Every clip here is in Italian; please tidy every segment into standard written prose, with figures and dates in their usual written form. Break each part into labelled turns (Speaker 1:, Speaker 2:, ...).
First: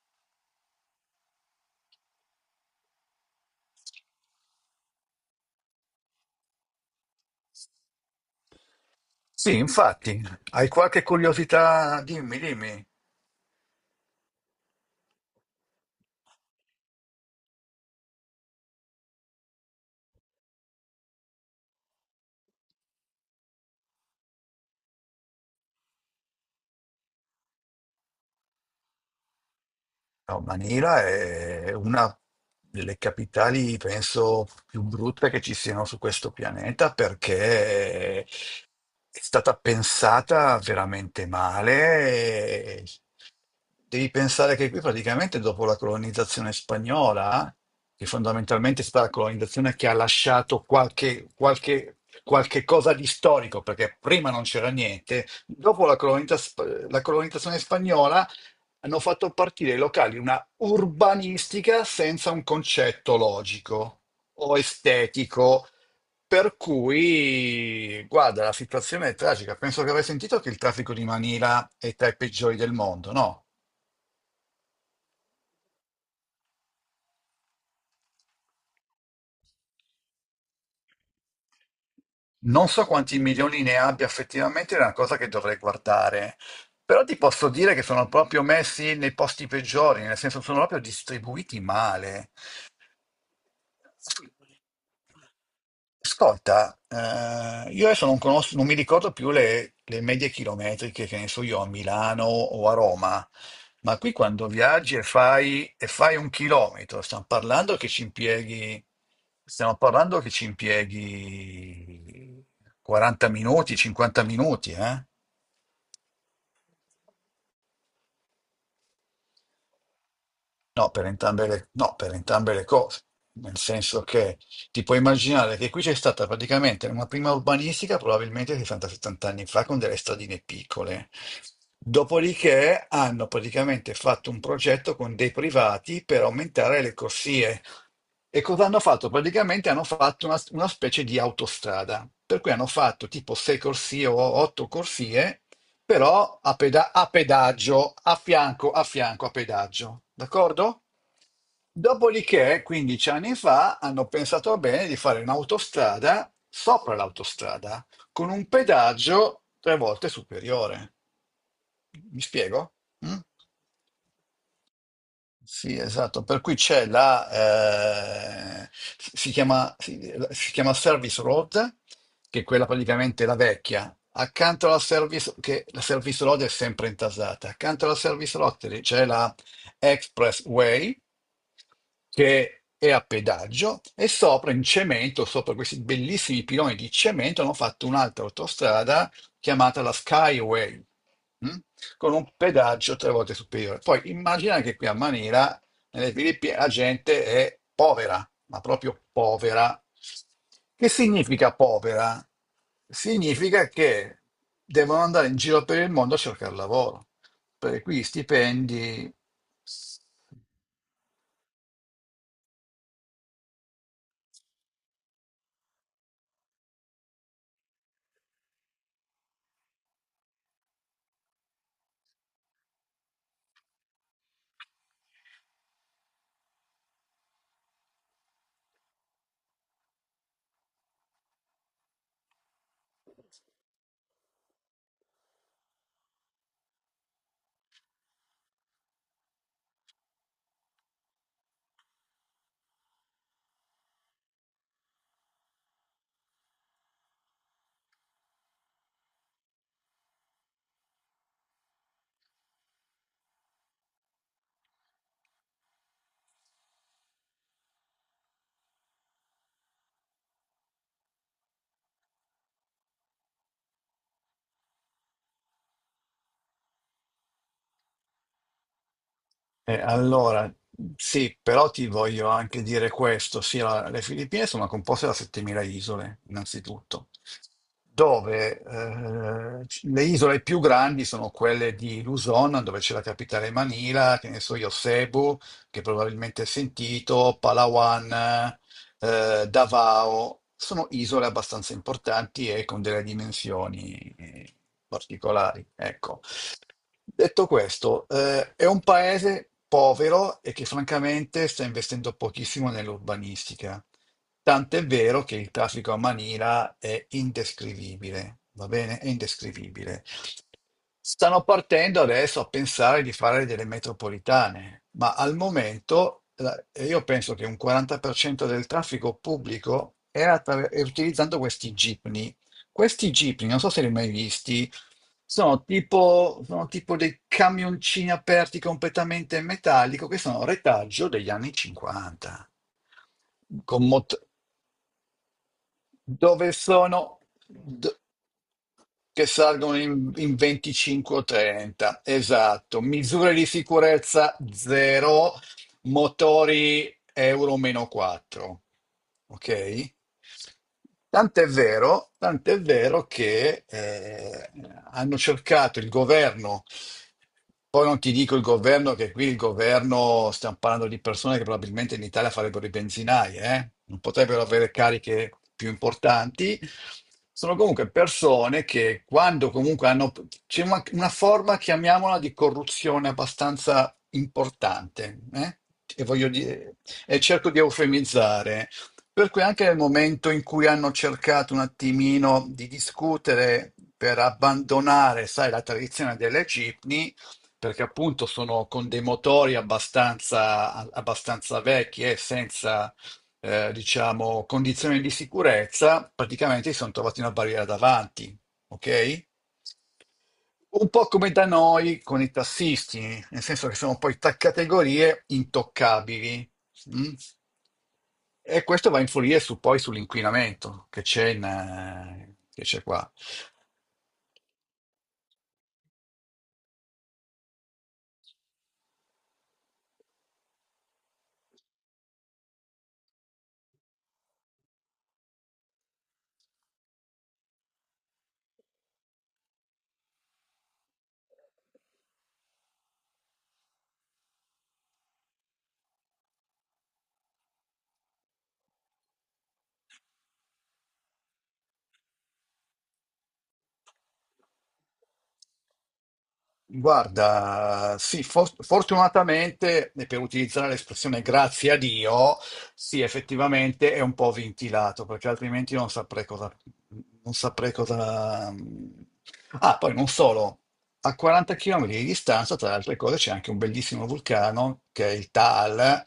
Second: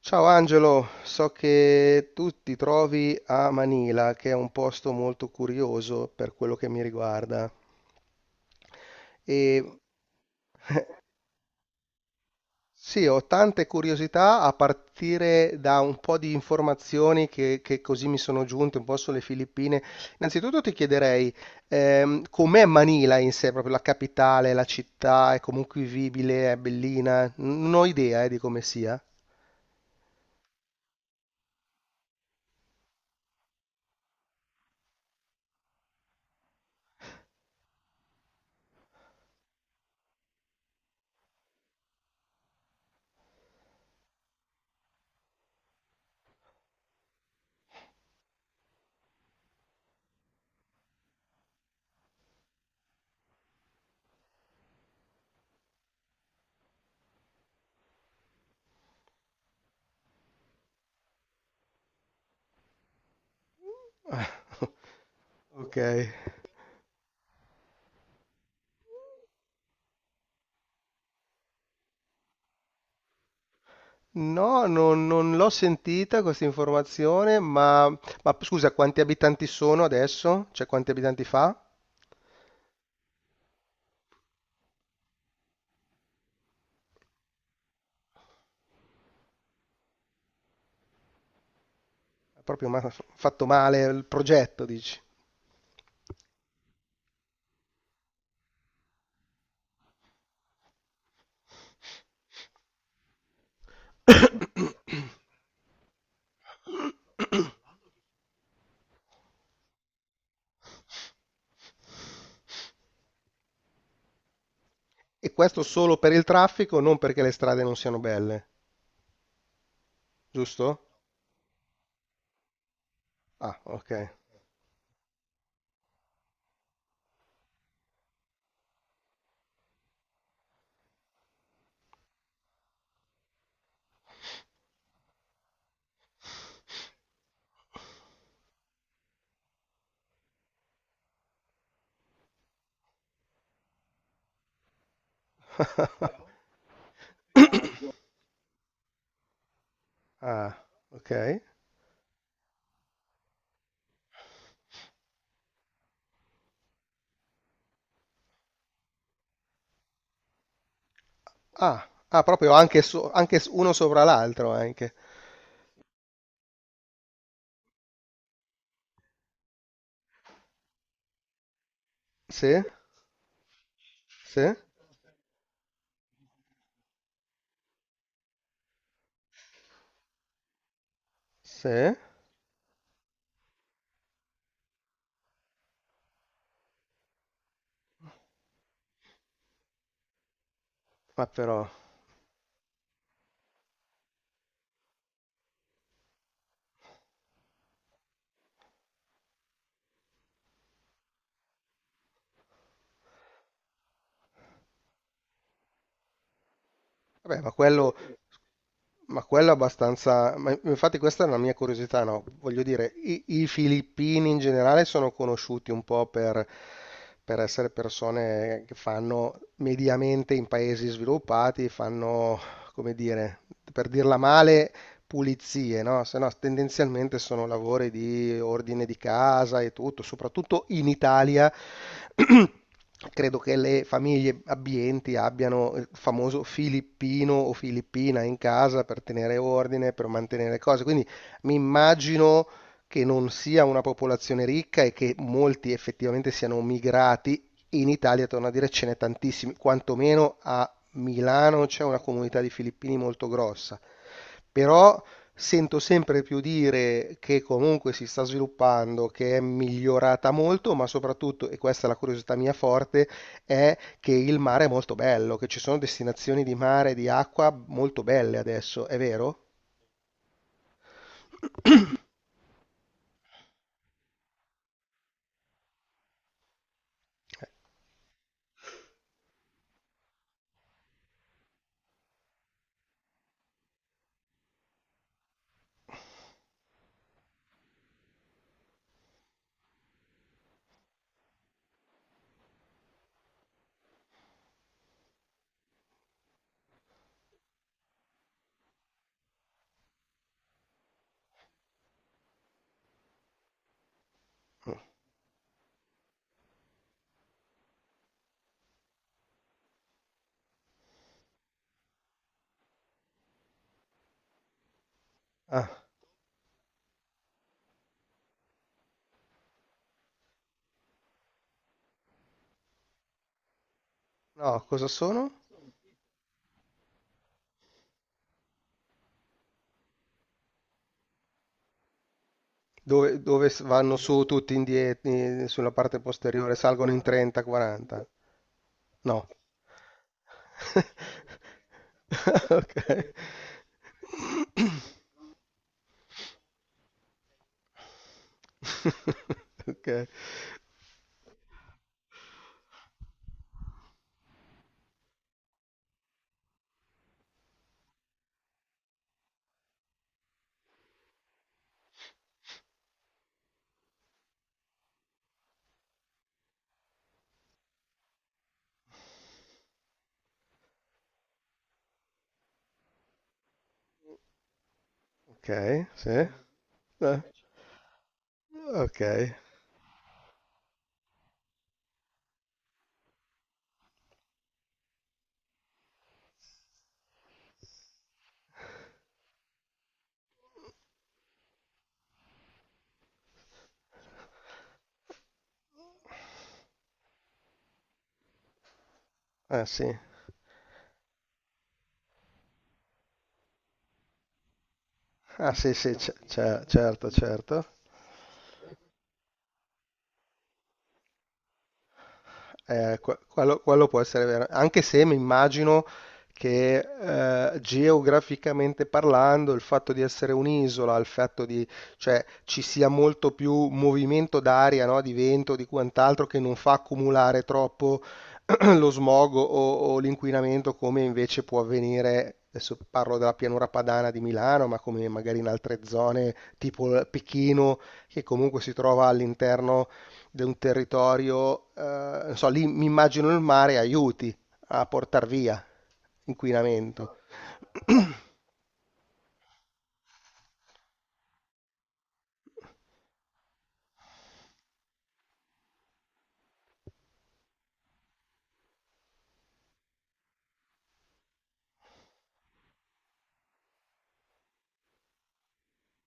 Speaker 1: Ciao Angelo, so che tu ti trovi a Manila, che è un posto molto curioso per quello che mi riguarda.
Speaker 2: Sì,
Speaker 1: E
Speaker 2: infatti. Hai qualche curiosità? Dimmi, dimmi.
Speaker 1: sì, ho tante curiosità a partire da un po' di informazioni che così mi sono giunte un po' sulle Filippine. Innanzitutto ti chiederei, com'è Manila in sé, proprio la capitale, la città, è comunque vivibile, è bellina? Non ho idea, di come sia.
Speaker 2: No, Manila è una delle capitali, penso, più brutte che ci siano su questo pianeta, perché è stata pensata veramente male. Devi pensare che qui praticamente dopo la colonizzazione spagnola, che fondamentalmente è stata la colonizzazione che ha lasciato qualche cosa di storico, perché prima non c'era niente, dopo la la colonizzazione spagnola hanno fatto partire i locali una urbanistica senza un concetto logico o estetico.
Speaker 1: Ok.
Speaker 2: Per cui, guarda, la situazione è tragica. Penso che avrai sentito che il traffico di Manila è tra i peggiori del mondo, no?
Speaker 1: No, non l'ho sentita questa informazione, ma scusa, quanti abitanti sono adesso? Cioè, quanti abitanti fa?
Speaker 2: Non so quanti milioni ne abbia effettivamente, è una cosa che dovrei guardare. Però ti posso dire che sono proprio messi nei posti peggiori, nel senso sono proprio distribuiti male.
Speaker 1: È proprio ma- fatto male il progetto, dici.
Speaker 2: Ascolta, io adesso non conosco, non mi ricordo più le medie chilometriche che ne so io a Milano o a Roma, ma qui quando viaggi e fai un chilometro, stiamo parlando che ci impieghi, stiamo parlando che ci impieghi 40 minuti, 50 minuti, eh?
Speaker 1: E questo solo per il traffico, non perché le strade non siano belle, giusto?
Speaker 2: No, per entrambe le cose, nel
Speaker 1: Ah, ok.
Speaker 2: senso che ti puoi immaginare che qui c'è stata praticamente una prima urbanistica, probabilmente 60-70 anni fa, con delle stradine piccole. Dopodiché hanno praticamente fatto un progetto con dei privati per aumentare le corsie. E cosa hanno fatto? Praticamente hanno fatto una specie di autostrada, per cui hanno fatto tipo 6 corsie o 8 corsie, però a pedaggio, a fianco, a pedaggio,
Speaker 1: Ah,
Speaker 2: d'accordo?
Speaker 1: ok.
Speaker 2: Dopodiché, 15 anni fa, hanno pensato bene di fare un'autostrada sopra l'autostrada, con un pedaggio tre volte superiore.
Speaker 1: Ah,
Speaker 2: Mi
Speaker 1: ah, proprio
Speaker 2: spiego?
Speaker 1: anche, so-
Speaker 2: Mm?
Speaker 1: anche s- uno sopra l'altro, anche.
Speaker 2: Sì, esatto, per cui c'è la, eh, si chiama, si, si chiama Service Road, che è
Speaker 1: Sì,
Speaker 2: quella praticamente la vecchia.
Speaker 1: sì,
Speaker 2: Accanto alla Service, che la Service Road è sempre intasata, accanto alla Service Road c'è la Expressway,
Speaker 1: sì.
Speaker 2: che è a pedaggio, e sopra in cemento, sopra questi bellissimi piloni di cemento, hanno fatto un'altra autostrada chiamata la Skyway.
Speaker 1: Ma
Speaker 2: Mm?
Speaker 1: però,
Speaker 2: Con un pedaggio tre volte superiore. Poi immagina che qui a Manila, nelle Filippine, la gente è povera, ma proprio povera. Che significa povera? Significa che devono andare in giro per il mondo a cercare lavoro,
Speaker 1: vabbè, ma
Speaker 2: perché
Speaker 1: quello,
Speaker 2: qui i stipendi…
Speaker 1: ma quello è abbastanza. Ma infatti, questa è una mia curiosità, no? Voglio dire, i filippini in generale sono conosciuti un po' per essere persone che fanno mediamente in paesi sviluppati, fanno, come dire, per dirla male, pulizie, no? Se no, tendenzialmente sono lavori di ordine di casa e tutto, soprattutto in Italia. Credo che le famiglie abbienti abbiano il famoso filippino o filippina in casa per tenere ordine, per mantenere cose. Quindi mi immagino che non sia una popolazione ricca e che molti effettivamente siano migrati. In Italia, torno a dire, ce n'è tantissimi, quantomeno a Milano c'è una comunità di filippini molto grossa, però sento sempre più dire che comunque si sta sviluppando, che è migliorata molto, ma soprattutto, e questa è la curiosità mia forte, è che il mare è molto bello, che ci sono destinazioni di mare, di acqua molto belle adesso, è vero?
Speaker 2: Allora, sì, però ti voglio anche dire questo. Sì, le Filippine sono composte da 7.000 isole, innanzitutto, dove le isole più grandi sono quelle di Luzon, dove c'è la capitale Manila, che ne so io, Cebu, che probabilmente hai sentito, Palawan, Davao, sono isole abbastanza importanti e con delle dimensioni particolari, ecco. Detto questo, è un paese povero e che francamente sta investendo pochissimo nell'urbanistica. Tant'è vero che il traffico a Manila è indescrivibile, va bene? È indescrivibile. Stanno partendo adesso a pensare di fare delle metropolitane, ma al
Speaker 1: Ah,
Speaker 2: momento io penso che un 40% del traffico pubblico è utilizzando questi jeepney, questi jeepney, non so se li hai mai
Speaker 1: no,
Speaker 2: visti.
Speaker 1: cosa sono?
Speaker 2: Sono tipo, sono tipo dei camioncini aperti completamente in metallico che sono retaggio degli anni 50,
Speaker 1: Dove, dove s-
Speaker 2: con
Speaker 1: vanno
Speaker 2: mot-
Speaker 1: su tutti indietro, sulla parte
Speaker 2: dove
Speaker 1: posteriore, salgono in
Speaker 2: sono d-
Speaker 1: 30-40? No.
Speaker 2: che salgono in, in 25 o 30, esatto,
Speaker 1: Okay.
Speaker 2: misure di sicurezza zero, motori Euro meno 4, ok?
Speaker 1: Okay.
Speaker 2: Tant'è vero che hanno cercato il governo, poi non ti dico il governo, che qui il governo, stiamo parlando di persone che probabilmente in Italia farebbero i benzinai, eh? Non potrebbero avere cariche più importanti, sono comunque persone che quando comunque hanno… C'è una forma, chiamiamola, di corruzione abbastanza importante, eh?
Speaker 1: Okay,
Speaker 2: E
Speaker 1: sì.
Speaker 2: voglio dire, e
Speaker 1: Eh,
Speaker 2: cerco di eufemizzare, per
Speaker 1: okay.
Speaker 2: cui anche nel momento in cui hanno cercato un attimino di discutere per abbandonare, sai, la tradizione delle cipni, perché appunto sono con dei motori abbastanza, abbastanza vecchi e senza, diciamo, condizioni di sicurezza, praticamente si sono trovati una barriera davanti, ok?
Speaker 1: Eh sì.
Speaker 2: Un po' come da noi con i tassisti, nel senso che sono poi tre categorie
Speaker 1: Ah sì, sì, ce
Speaker 2: intoccabili.
Speaker 1: ce certo,
Speaker 2: Mm?
Speaker 1: certo.
Speaker 2: E questo va a poi sull'inquinamento che c'è che c'è qua.
Speaker 1: Que- quello, quello può essere vero, anche se mi immagino che geograficamente parlando il fatto di essere un'isola, il fatto di, cioè, ci sia molto più movimento d'aria, no? Di vento, di quant'altro, che non fa accumulare troppo lo smog o l'inquinamento come invece può avvenire, adesso parlo della pianura padana di Milano, ma come magari in altre zone tipo Pechino, che comunque si trova all'interno di un territorio, non so, lì mi immagino il mare aiuti a portar via inquinamento.
Speaker 2: Guarda, sì, fortunatamente, e per utilizzare l'espressione grazie a Dio, sì, effettivamente è un po' ventilato, perché altrimenti non saprei cosa… Non saprei cosa… Ah, poi non solo, a 40 km di distanza, tra le altre cose, c'è anche un bellissimo vulcano, che è il Taal,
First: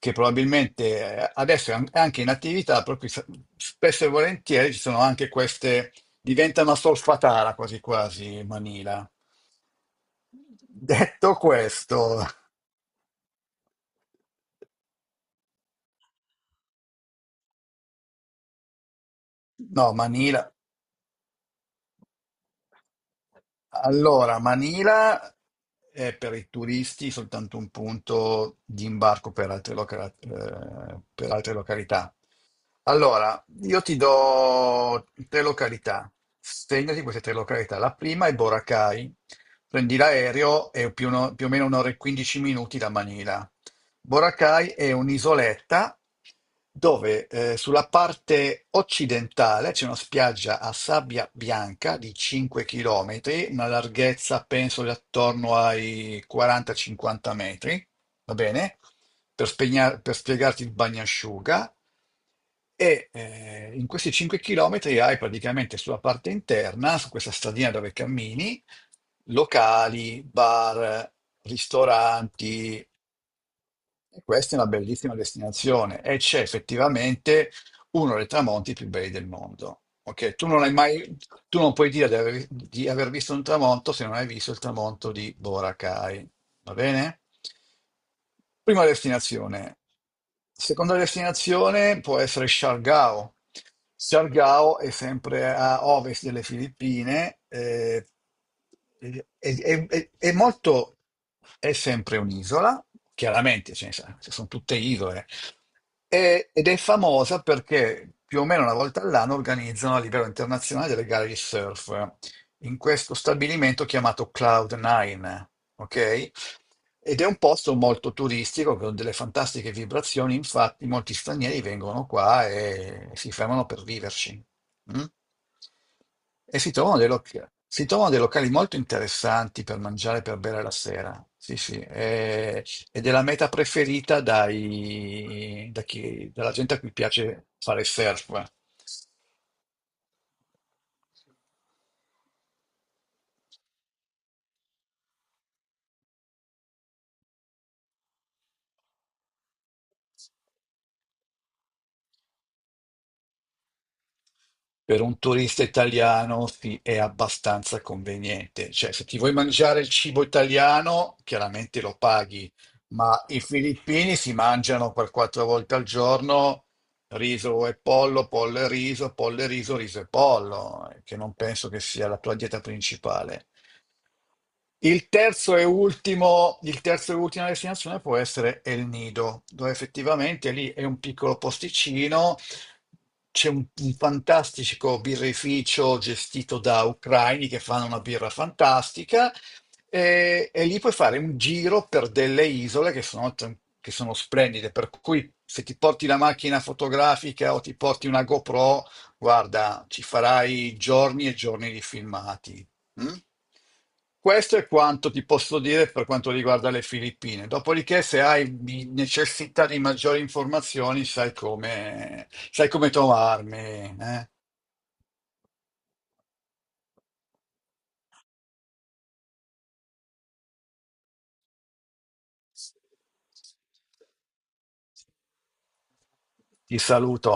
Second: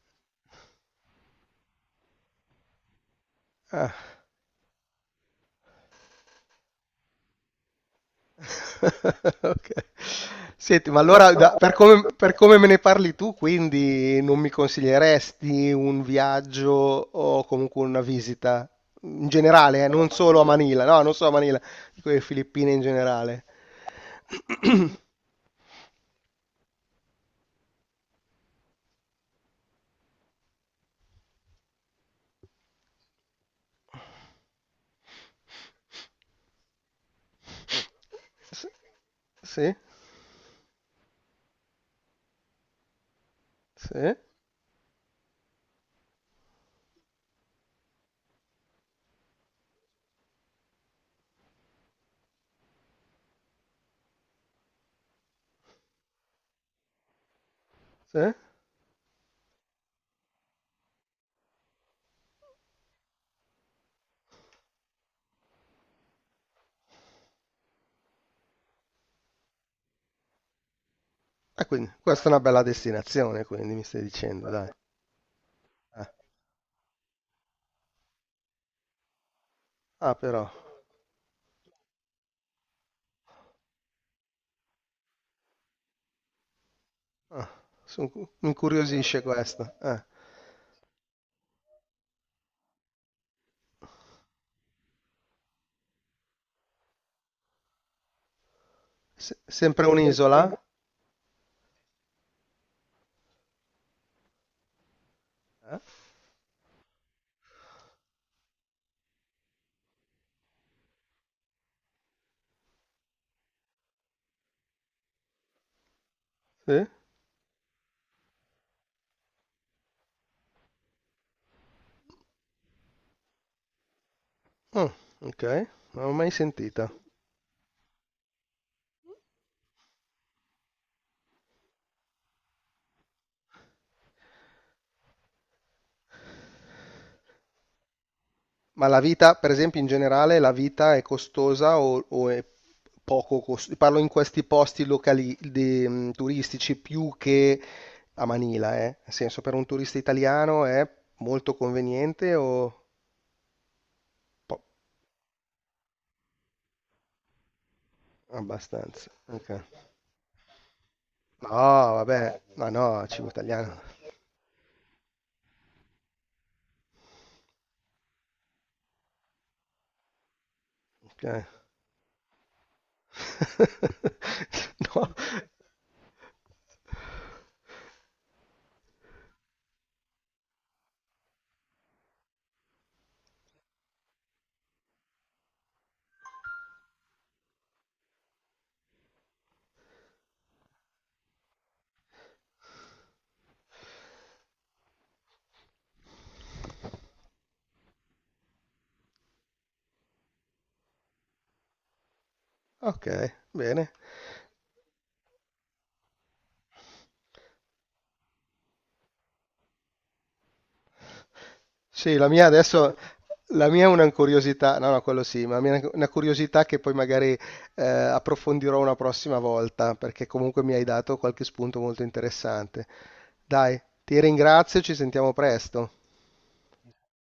Speaker 2: che probabilmente adesso è anche in attività, proprio spesso e
Speaker 1: Ah.
Speaker 2: volentieri ci sono anche queste… Diventa una solfatara quasi quasi Manila.
Speaker 1: Ok. Senti, ma allora
Speaker 2: Detto
Speaker 1: da-
Speaker 2: questo,
Speaker 1: per come me ne parli tu, quindi non mi consiglieresti un viaggio o comunque una visita in generale,
Speaker 2: no,
Speaker 1: non solo a
Speaker 2: Manila.
Speaker 1: Manila, no, non solo a Manila, dico le Filippine in generale.
Speaker 2: Allora, Manila è per i turisti soltanto un punto di imbarco per altre, per altre località. Allora, io ti do tre località. Segnati queste tre località. La prima è
Speaker 1: S-
Speaker 2: Boracay.
Speaker 1: Sì,
Speaker 2: Prendi l'aereo e più, o no- più o meno un'ora e 15 minuti da Manila.
Speaker 1: sì,
Speaker 2: Boracay è un'isoletta dove sulla parte occidentale c'è una spiaggia a sabbia bianca di 5 km, una larghezza penso di attorno ai 40-50 metri,
Speaker 1: sì.
Speaker 2: va bene? Per spiegarti il bagnasciuga. E in questi 5 km hai praticamente sulla parte interna, su questa stradina dove cammini, locali, bar,
Speaker 1: E quindi questa è una bella
Speaker 2: ristoranti,
Speaker 1: destinazione, quindi mi stai
Speaker 2: e
Speaker 1: dicendo,
Speaker 2: questa è una
Speaker 1: dai.
Speaker 2: bellissima destinazione
Speaker 1: Eh.
Speaker 2: e c'è effettivamente uno dei tramonti più belli del mondo.
Speaker 1: Ah,
Speaker 2: Ok,
Speaker 1: però,
Speaker 2: tu non puoi dire di di aver visto un tramonto se non hai visto il tramonto di Boracay. Va bene?
Speaker 1: ah, son cu- mi
Speaker 2: Prima
Speaker 1: incuriosisce questa.
Speaker 2: destinazione. Seconda destinazione può essere Siargao. Siargao è sempre a ovest delle Filippine,
Speaker 1: Se- sempre
Speaker 2: è
Speaker 1: un'isola?
Speaker 2: molto… È sempre un'isola, chiaramente, sono tutte isole,
Speaker 1: Eh?
Speaker 2: ed è famosa perché più o meno una volta all'anno organizzano a livello internazionale delle gare di surf in questo stabilimento chiamato Cloud9, ok?
Speaker 1: Sì?
Speaker 2: Ed è un posto molto turistico con delle fantastiche vibrazioni, infatti molti stranieri vengono qua e si fermano per viverci.
Speaker 1: Mm,
Speaker 2: Mm?
Speaker 1: ok, non l'ho mai
Speaker 2: E si
Speaker 1: sentita.
Speaker 2: trovano dei locali. Si trovano dei locali molto interessanti per mangiare, per bere la sera. Sì, sì. E ed è la meta preferita dalla gente a cui piace fare surf.
Speaker 1: Ma la vita, per esempio, in generale, la vita è costosa o è poco costosa? Parlo in questi posti locali, di- turistici più che a Manila, eh? Nel senso, per un turista italiano è molto conveniente o po-
Speaker 2: Per un turista italiano sì, è abbastanza conveniente. Cioè,
Speaker 1: abbastanza?
Speaker 2: se ti vuoi
Speaker 1: Ok.
Speaker 2: mangiare il cibo italiano,
Speaker 1: No,
Speaker 2: chiaramente lo
Speaker 1: vabbè,
Speaker 2: paghi,
Speaker 1: ma no,
Speaker 2: ma
Speaker 1: cibo
Speaker 2: i
Speaker 1: italiano.
Speaker 2: filippini si mangiano per quattro volte al giorno riso e pollo, pollo e riso, riso e pollo, che
Speaker 1: Ok.
Speaker 2: non penso che sia la tua dieta principale. Il
Speaker 1: No,
Speaker 2: terzo e ultimo, il terzo e ultima destinazione può essere El Nido, dove effettivamente lì è un piccolo posticino. C'è un fantastico birrificio gestito da ucraini che fanno una birra fantastica, e lì puoi fare un giro per delle isole che sono, che sono splendide, per cui se ti porti la macchina fotografica o ti porti una GoPro, guarda, ci farai giorni e giorni di filmati.
Speaker 1: ok,
Speaker 2: Mm?
Speaker 1: bene.
Speaker 2: Questo è quanto ti posso dire per quanto riguarda le Filippine. Dopodiché, se hai necessità di maggiori informazioni,
Speaker 1: Sì, la mia
Speaker 2: sai come
Speaker 1: adesso,
Speaker 2: trovarmi.
Speaker 1: la mia è una
Speaker 2: Eh.
Speaker 1: curiosità, no, no, quello sì, ma la mia è una curiosità che poi magari approfondirò una prossima volta, perché comunque mi hai dato qualche spunto molto interessante. Dai, ti ringrazio, ci sentiamo presto.
Speaker 2: Ti saluto.